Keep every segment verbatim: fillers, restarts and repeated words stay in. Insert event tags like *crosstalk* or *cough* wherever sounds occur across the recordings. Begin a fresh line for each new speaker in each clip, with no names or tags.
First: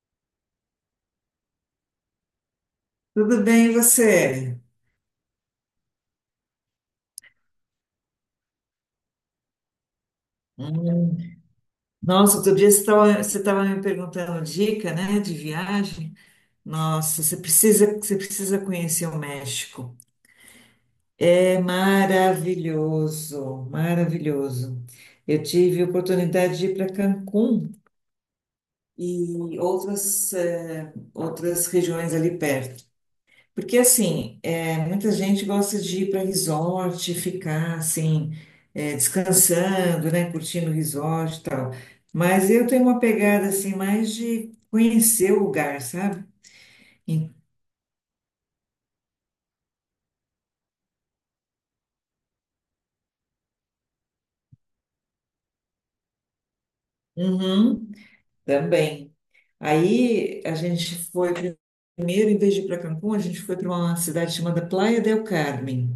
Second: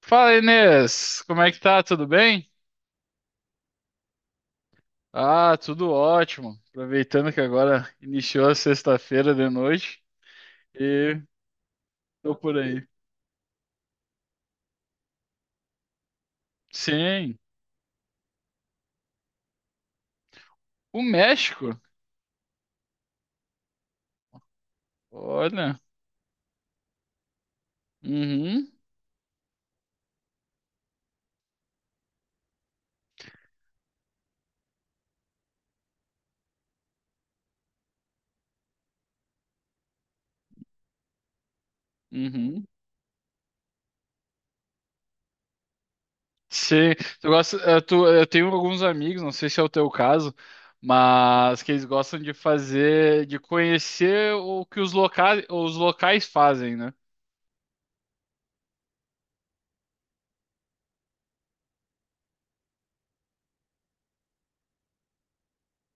Fala, Inês, como é que tá? Tudo bem?
Tudo bem, e você?
Ah, tudo ótimo. Aproveitando que agora iniciou a sexta-feira de noite
Hum.
e tô
Nossa, outro
por
dia você
aí.
estava você estava me perguntando dica, né, de viagem. Nossa, você
Sim,
precisa, você precisa conhecer o México.
o
É
México.
maravilhoso, maravilhoso. Eu
Olha,
tive a oportunidade de ir para Cancún
uhum,
e outras, eh, outras regiões ali perto. Porque, assim, é, muita gente gosta de ir para resort, ficar, assim, é, descansando, né? Curtindo o resort e tal. Mas
uhum.
eu tenho uma pegada, assim, mais de conhecer o lugar, sabe?
Sim, tu
E-
gosta, eh, tu- eu tenho alguns amigos, não sei se é o teu caso, mas que eles gostam de fazer, de conhecer o que os locais, os locais fazem, né?
Uhum, também. Aí, a gente foi... Primeiro, em vez de ir para Cancún, a gente foi para uma cidade chamada Playa del Carmen,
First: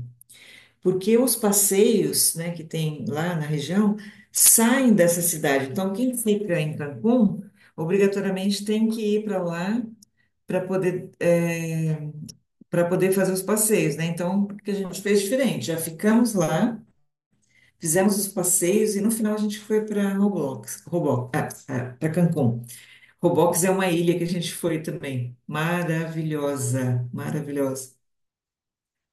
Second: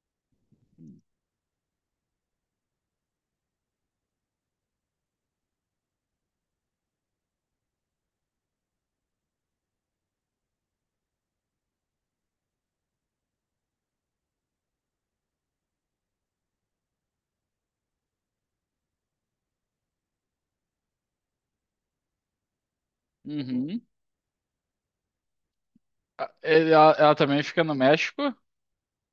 porque os passeios, né, que tem lá na região saem dessa cidade. Então, quem fica em Cancún, obrigatoriamente tem que ir para lá para poder, para poder fazer os passeios, né? Então, o que a gente fez diferente? Já ficamos lá, fizemos os passeios e no final a gente foi para Roblox, Roblox, para Cancún. Roblox é
Uhum.
uma ilha que a gente foi também.
Ah, ele- ela,
Maravilhosa,
ela também fica no
maravilhosa.
México?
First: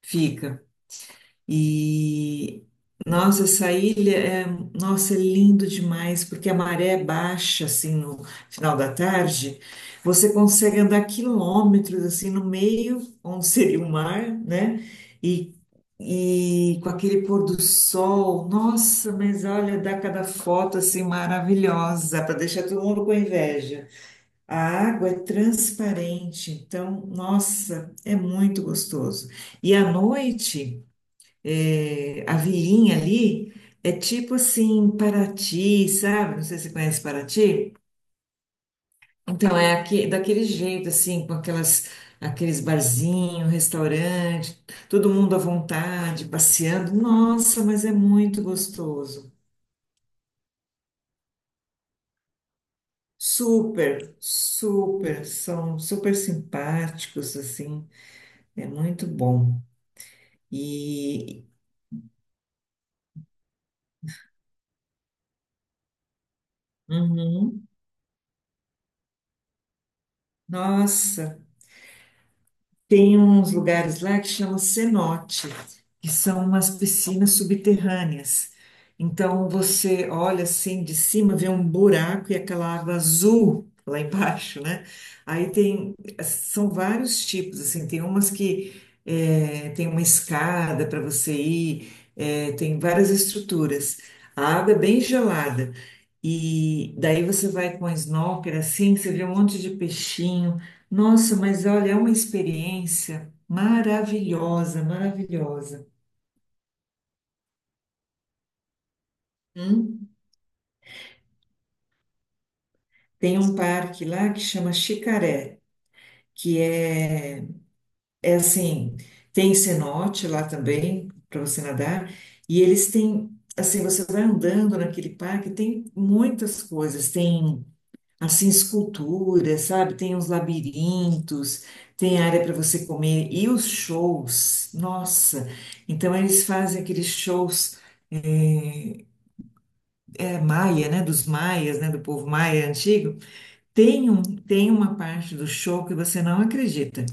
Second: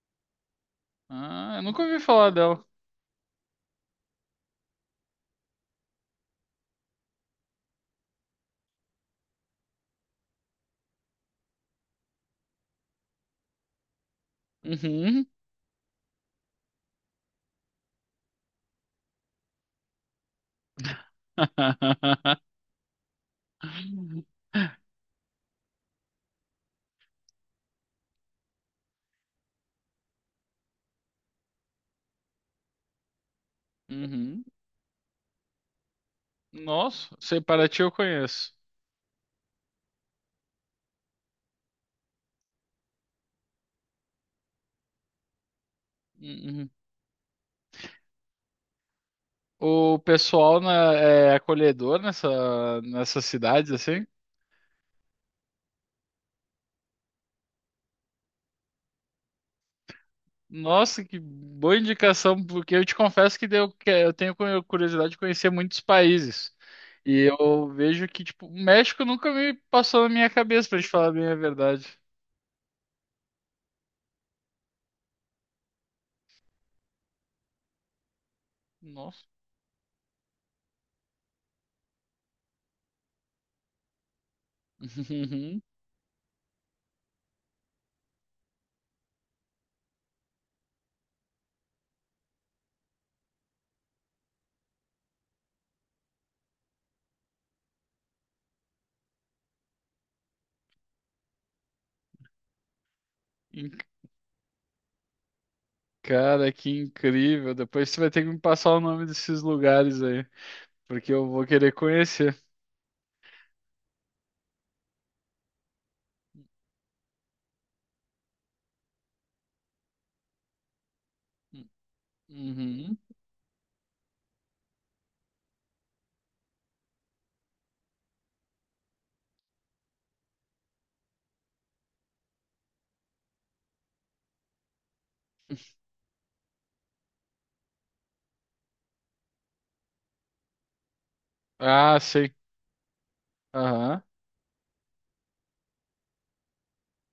Fica.
Ah, eu nunca ouvi falar
E
dela.
nossa, essa ilha é, nossa, é lindo demais, porque a maré é baixa assim no final da tarde, você consegue andar quilômetros assim no meio, onde seria o mar, né?
Uhum.
E, e com aquele pôr do sol, nossa, mas olha, dá cada foto assim maravilhosa para
*laughs*
deixar todo mundo com inveja. A água é transparente, então, nossa, é muito gostoso. E à noite é, a vilinha ali é tipo
Uhum.
assim, Paraty, sabe? Não sei se você conhece
Nossa, sei,
Paraty.
Paraty eu conheço.
Então, é aque- daquele jeito, assim, com aquelas, aqueles barzinhos, restaurante, todo mundo à vontade,
Uhum.
passeando. Nossa, mas é muito gostoso.
O pessoal na- é acolhedor nessa, nessas cidades, assim?
Super, super, são super simpáticos, assim, é muito bom.
Nossa, que
E,
boa indicação, porque eu te confesso que eu, que- eu tenho cu- curiosidade de conhecer muitos países. E
uhum,
eu vejo que, tipo, o México nunca me passou na minha cabeça, pra te falar bem a
nossa.
verdade.
Tem uns lugares lá que chama cenote, que são umas piscinas subterrâneas.
Nossa.
Então você olha assim de cima, vê um buraco e aquela água azul lá embaixo, né? Aí
*laughs*
tem, são vários tipos, assim, tem umas que é, tem uma escada para você ir, é, tem várias estruturas. A água é bem gelada. E daí você vai com a snorkel assim, você vê um monte de peixinho. Nossa, mas olha, é uma experiência
Uhum.
maravilhosa, maravilhosa.
Cara, que incrível. Depois você vai ter que me passar o nome desses lugares
Hum?
aí, porque eu vou querer conhecer.
Tem um parque lá que chama Xicaré, que é, é assim, tem cenote lá também para você nadar. E eles
Uhum.
têm, assim, você vai andando naquele parque, tem muitas coisas. Tem assim, esculturas, sabe? Tem uns labirintos, tem área para você comer e os shows, nossa. Então eles fazem aqueles shows, eh, é maia, né? Dos maias, né?
Ah,
Do povo
sei.
maia antigo.
Aham.
Tem um, tem uma parte do show que você não acredita.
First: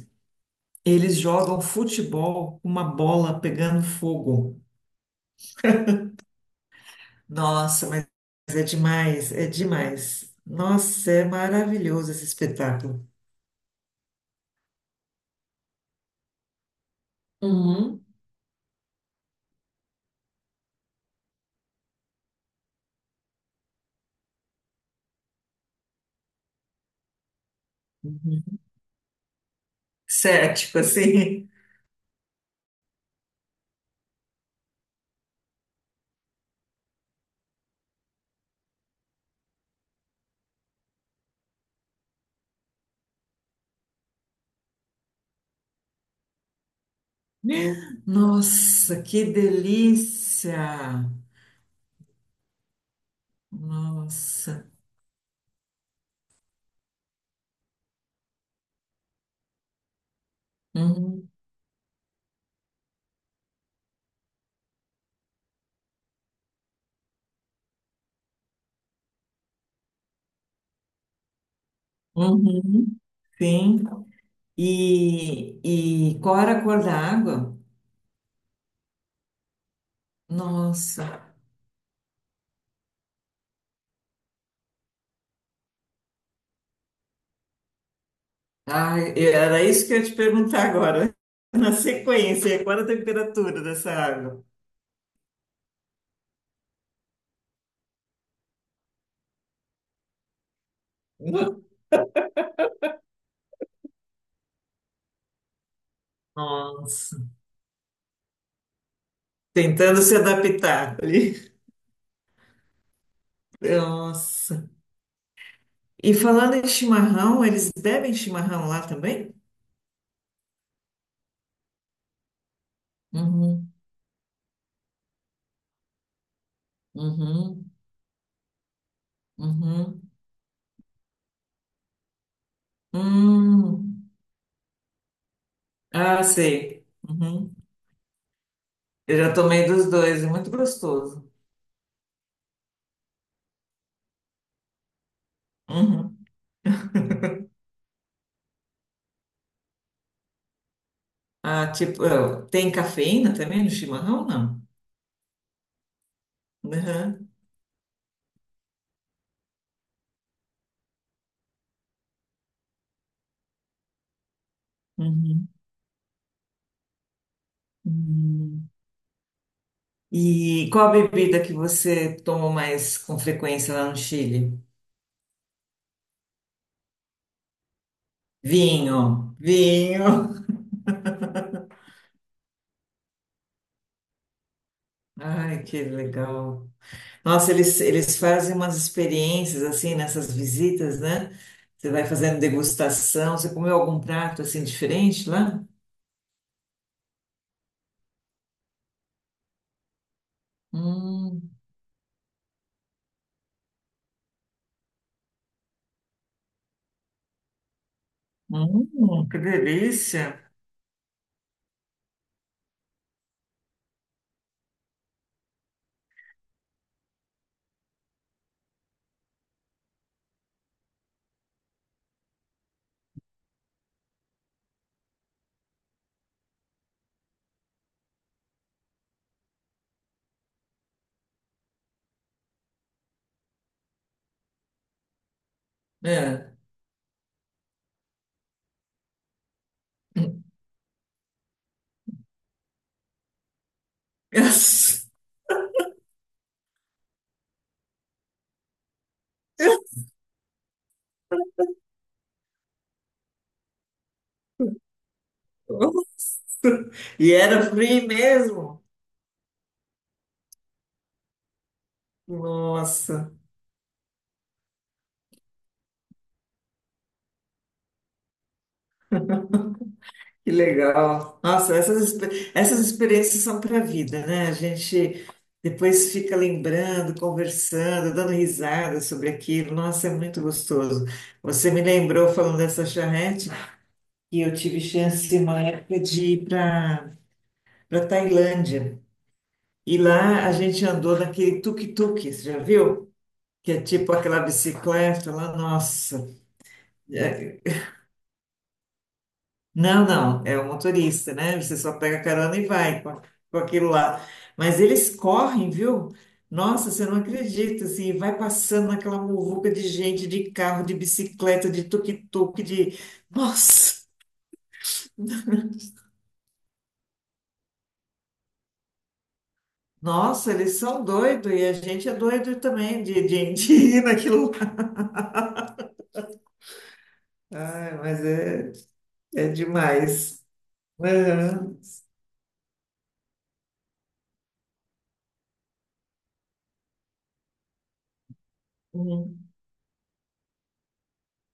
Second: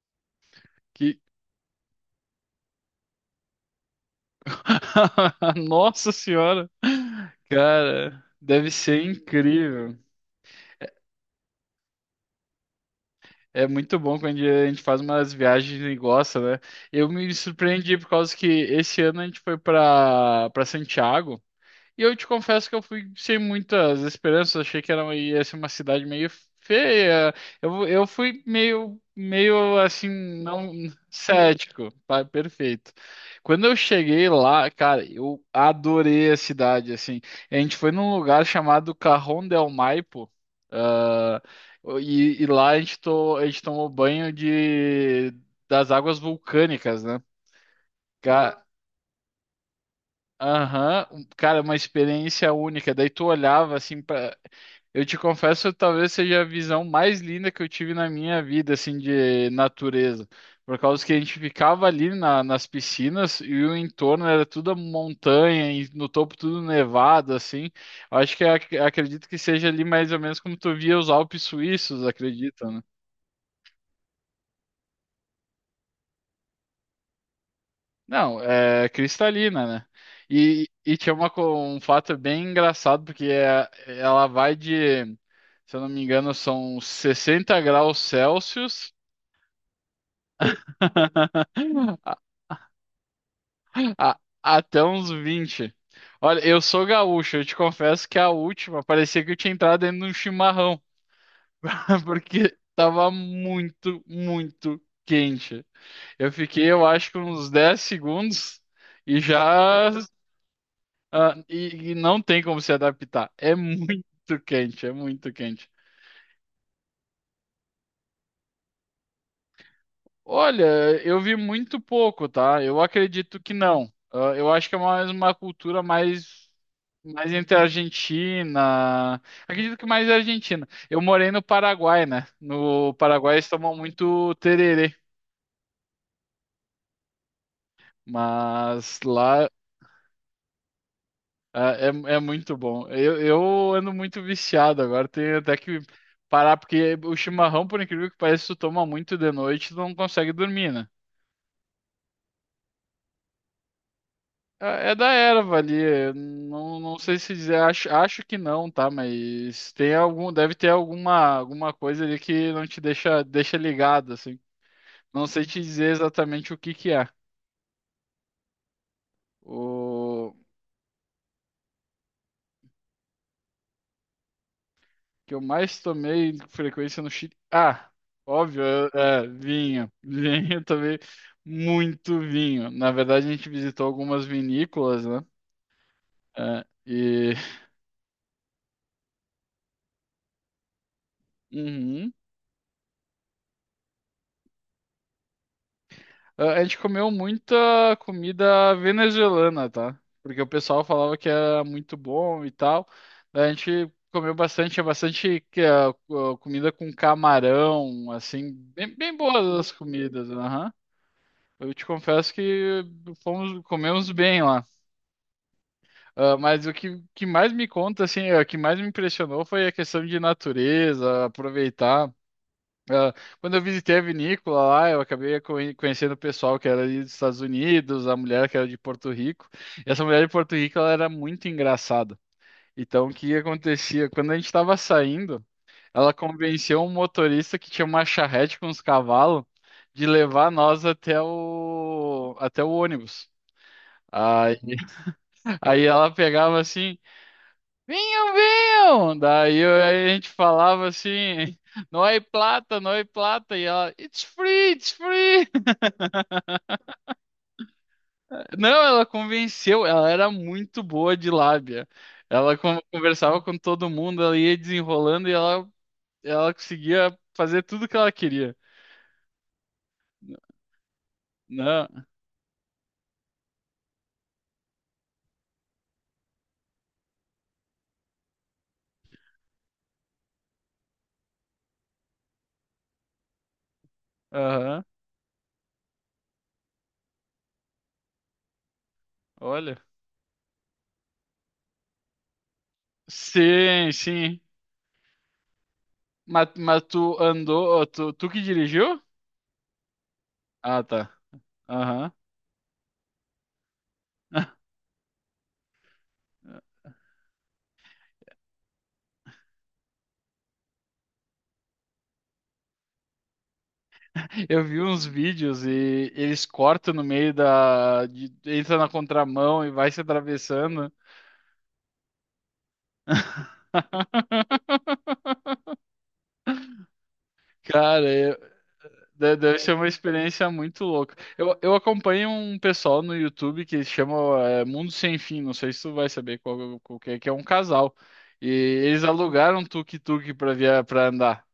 Eles
Que...
jogam futebol com uma bola pegando fogo.
*laughs* Nossa Senhora!
Nossa, mas
Cara,
é
deve ser
demais, é
incrível.
demais. Nossa, é maravilhoso esse espetáculo.
É muito bom quando a gente faz umas viagens e gosta, né? Eu me surpreendi
Uhum.
por causa que esse ano a gente foi para para Santiago. E eu te confesso que eu fui sem muitas esperanças, achei que era, ia ser uma cidade meio feia. Eu, eu fui meio, meio assim, não
Cético,
*laughs*
assim.
cético, tá? Perfeito. Quando eu cheguei lá, cara, eu adorei a cidade, assim. A gente foi num lugar chamado Cajón del Maipo, ah, e, e lá a gente, to- a gente tomou banho de, das águas vulcânicas, né? Ca-
Nossa, que delícia!
Aham, um- cara, uma experiência única. Daí tu olhava assim pra.
Nossa.
Eu te confesso, talvez seja a visão mais linda que eu tive na minha vida, assim, de natureza. Por causa que a
Uhum,
gente ficava ali na- nas piscinas e o entorno era tudo montanha, e no topo tudo nevado, assim. Eu acho que ac- acredito que seja ali mais ou menos como tu via os Alpes suíços, acredito.
uhum, sim. E, e qual era a cor da água?
Não, é cristalina, né? E, e
Nossa.
tinha uma, co- um fato bem engraçado, porque é- ela vai de, se eu não me engano, são sessenta graus Celsius
Ah, era isso que eu ia te perguntar agora. *laughs* Na
*laughs* a-
sequência, qual era a temperatura dessa
a-
água?
até uns vinte. Olha, eu sou gaúcho, eu te confesso que a última parecia que eu tinha entrado dentro de um chimarrão, *laughs* porque tava muito, muito quente. Eu fiquei, eu acho
Nossa.
que uns dez segundos e já.
Tentando se adaptar
Ah,
ali.
e, e não tem como se adaptar. É muito
Nossa.
quente, é muito quente.
E falando em chimarrão, eles bebem chimarrão lá também?
Olha, eu vi muito pouco, tá? Eu acredito que
Uhum,
não. Ah, eu acho que é mais uma cultura mais, mais entre a
uhum,
Argentina. Acredito que
uhum.
mais a Argentina. Eu morei no Paraguai, né? No Paraguai eles tomam
Hum.
muito tererê,
Ah, sei. Uhum.
mas
Eu já
lá.
tomei dos dois, é muito gostoso.
Ah, é, é muito bom. Eu, eu ando muito viciado agora, tenho até que
Uhum.
parar, porque o chimarrão, por incrível que pareça, tu toma muito de noite, tu não consegue dormir, né?
Ah, tipo, ah, tem cafeína também no chimarrão? Não.
É é da erva ali, eu não, não sei
Uhum.
se dizer, acho, acho que não, tá? Mas tem algum, deve ter alguma, alguma coisa ali que não te deixa, deixa ligado, assim. Não sei
Uhum.
te dizer exatamente o que que é.
Uhum.
O...
E qual a bebida que você toma mais com frequência lá no Chile?
que eu mais tomei com frequência no Chile. Ah, óbvio, é, é,
Vinho,
vinho. *laughs*
vinho.
Vinho, eu tomei muito vinho. Na verdade, a gente visitou algumas vinícolas, né?
*laughs* Ai, que
É,
legal.
e
Nossa, eles, eles fazem umas experiências assim nessas visitas, né? Você vai
uhum.
fazendo degustação. Você comeu algum prato assim diferente lá?
Ah, a gente comeu muita comida venezuelana, tá? Porque o pessoal falava que
Hum.
era muito bom e tal. Daí a gente comeu bastante, é bastante que é, co- comida com camarão, assim, bem, bem
Hum, que
boas as
delícia.
comidas, aham. Eu te confesso que fomos, comemos bem lá. Ah, mas o que, que mais me conta, assim, é, o que mais me impressionou foi a questão de natureza, aproveitar. Ah, quando eu visitei a vinícola lá, eu acabei conhe- conhecendo o pessoal que era ali dos Estados Unidos, a mulher que era de Porto Rico. E essa mulher de Porto Rico, ela era muito engraçada. Então, o que acontecia? Quando a gente estava saindo, ela
É.
convenceu um motorista que tinha uma charrete com os cavalos de levar
*laughs*
nós até o, até o ônibus. Aí,
Yes.
aí ela pegava assim, vinham, vinham! Daí eu- aí a gente falava assim, não é plata, não é plata, e ela, it's free, it's free!
Nossa. E era free
Não,
mesmo.
ela convenceu, ela era muito boa de lábia. Ela con-
Nossa,
conversava com todo mundo, ela ia desenrolando e ela, ela conseguia fazer tudo que ela queria.
que legal. Nossa, essas,
Não,
expe- essas experiências são para a vida, né? A gente depois fica lembrando, conversando, dando risada sobre aquilo. Nossa, é muito gostoso. Você me lembrou falando dessa charrete que eu tive
aham,
chance uma época de ir para para Tailândia.
olha.
E lá a gente andou naquele tuk-tuk, você já viu? Que é
Sim,
tipo
sim.
aquela bicicleta lá, nossa.
Mas, mas tu
É-
andou, tu, tu que dirigiu?
não, não, é o
Ah, tá.
motorista, né? Você só
Aham.
pega a carona e vai com, a- com aquilo lá.
*laughs*
Mas eles correm, viu? Nossa, você não acredita, assim, vai passando naquela muvuca de gente, de carro, de bicicleta, de tuk-tuk, de... Nossa!
Eu vi uns vídeos e eles cortam no meio da. de- entra na contramão e vai se
Nossa, eles
atravessando.
são doidos e a gente é doido também de, de, *laughs* de ir naquilo lá.
*laughs*
Ai,
Cara,
mas
eu-
é,
de-
é
deve ser uma
demais.
experiência muito louca. Eu, eu
Aham.
acompanho um pessoal no YouTube que chama é, Mundo Sem Fim, não sei se tu vai saber qual, qual que é, que é um casal. E eles
Hum.
alugaram um tuk-tuk pra, via- pra andar.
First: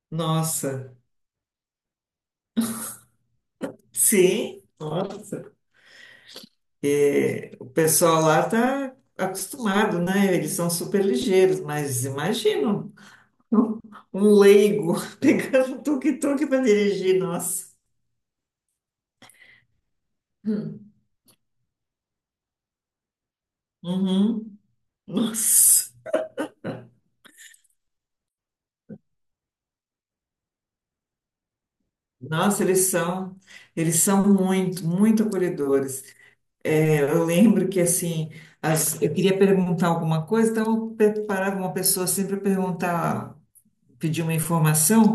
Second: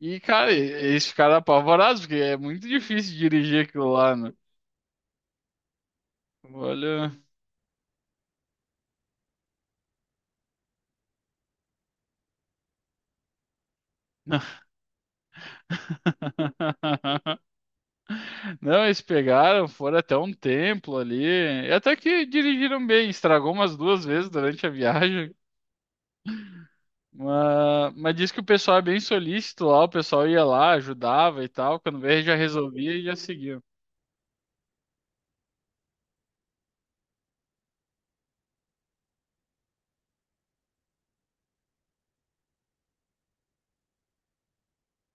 E, cara, e-
Nossa,
eles ficaram apavorados, porque é muito difícil dirigir aquilo lá, né?
sim, nossa.
Olha.
É, o pessoal lá tá acostumado, né? Eles são super ligeiros, mas imagina um, um leigo *laughs* pegando um tuk-tuk para dirigir,
*laughs*
nossa.
Não, eles pegaram, foram até um
Hum.
templo ali. E até que dirigiram bem, estragou umas duas vezes
Uhum.
durante a viagem.
Nossa.
Mas, mas diz que o pessoal é bem solícito lá, o pessoal ia lá, ajudava e tal. Quando veio, já
Nossa, eles
resolvia e já
são,
seguia.
eles são muito, muito acolhedores. É, eu lembro que assim, as- eu queria perguntar alguma coisa, então eu preparava uma pessoa sempre para perguntar, pedir uma informação.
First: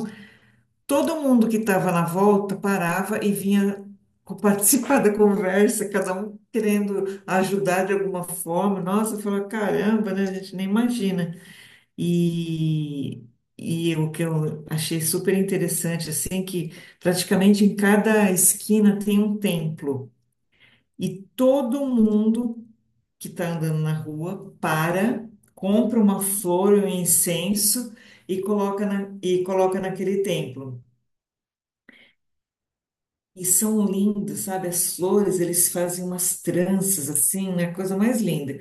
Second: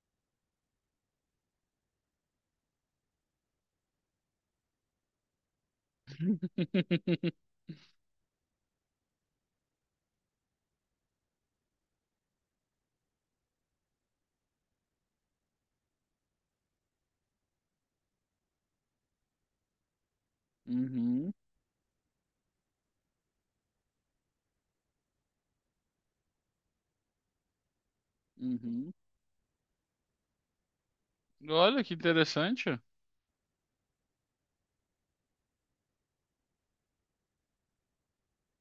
Todo mundo que estava na volta parava e vinha co- participar da conversa, cada um querendo
*laughs*
ajudar de alguma forma. Nossa, eu falava, caramba, né? A gente nem imagina. E, e o que eu achei super interessante, assim, que praticamente em cada esquina tem um templo. E
Uhum,
todo mundo que está andando na rua para, compra uma flor, um incenso e coloca
uhum.
na, e coloca naquele templo.
Olha que interessante.
E são lindos, sabe? As flores, eles fazem umas tranças assim, né? Coisa mais linda.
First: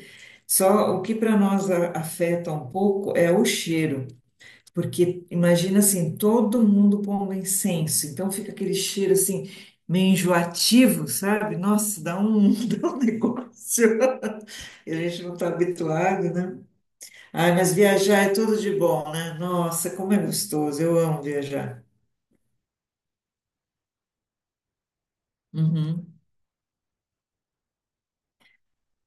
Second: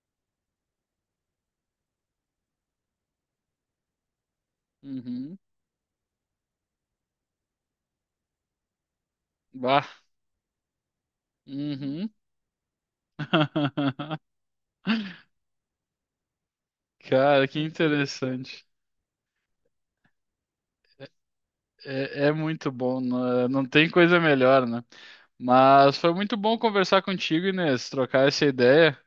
Só o que para nós a- afeta um pouco é o cheiro, porque
Uhum.
imagina assim, todo mundo pondo incenso, então fica aquele cheiro assim,
Bah.
meio enjoativo, sabe? Nossa,
Uhum.
dá um, *laughs* dá um negócio.
*laughs*
E a gente não está habituado, né?
Cara,
Ai,
que
mas viajar é tudo
interessante.
de bom, né? Nossa, como é gostoso, eu amo viajar.
É, é muito bom, né? Não tem coisa melhor, né? Mas foi
Uhum.
muito bom conversar contigo, Inês, trocar essa ideia.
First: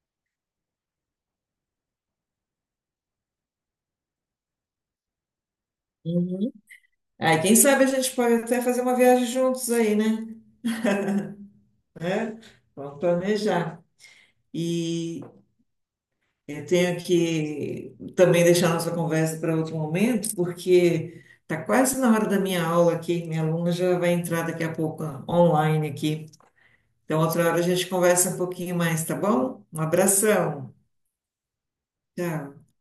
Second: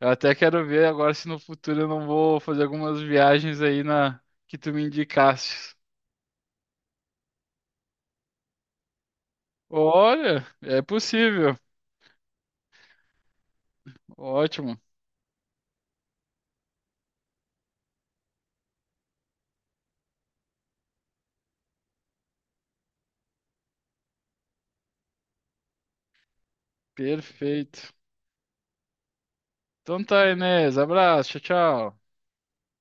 Eu até quero ver agora se no futuro eu não vou fazer algumas viagens aí na que tu me indicaste.
Aí, quem sabe a gente pode até fazer uma viagem juntos aí, né?
Olha, é possível.
Né? Vamos planejar.
Ótimo.
E eu tenho que também deixar nossa conversa para outro momento, porque está quase na hora da minha aula aqui. Minha aluna já vai entrar daqui a pouco online aqui. Então, outra hora a gente
Perfeito.
conversa um pouquinho mais, tá bom? Um
Então tá,
abração.
Inês. Abraço. Tchau, tchau.
Tchau.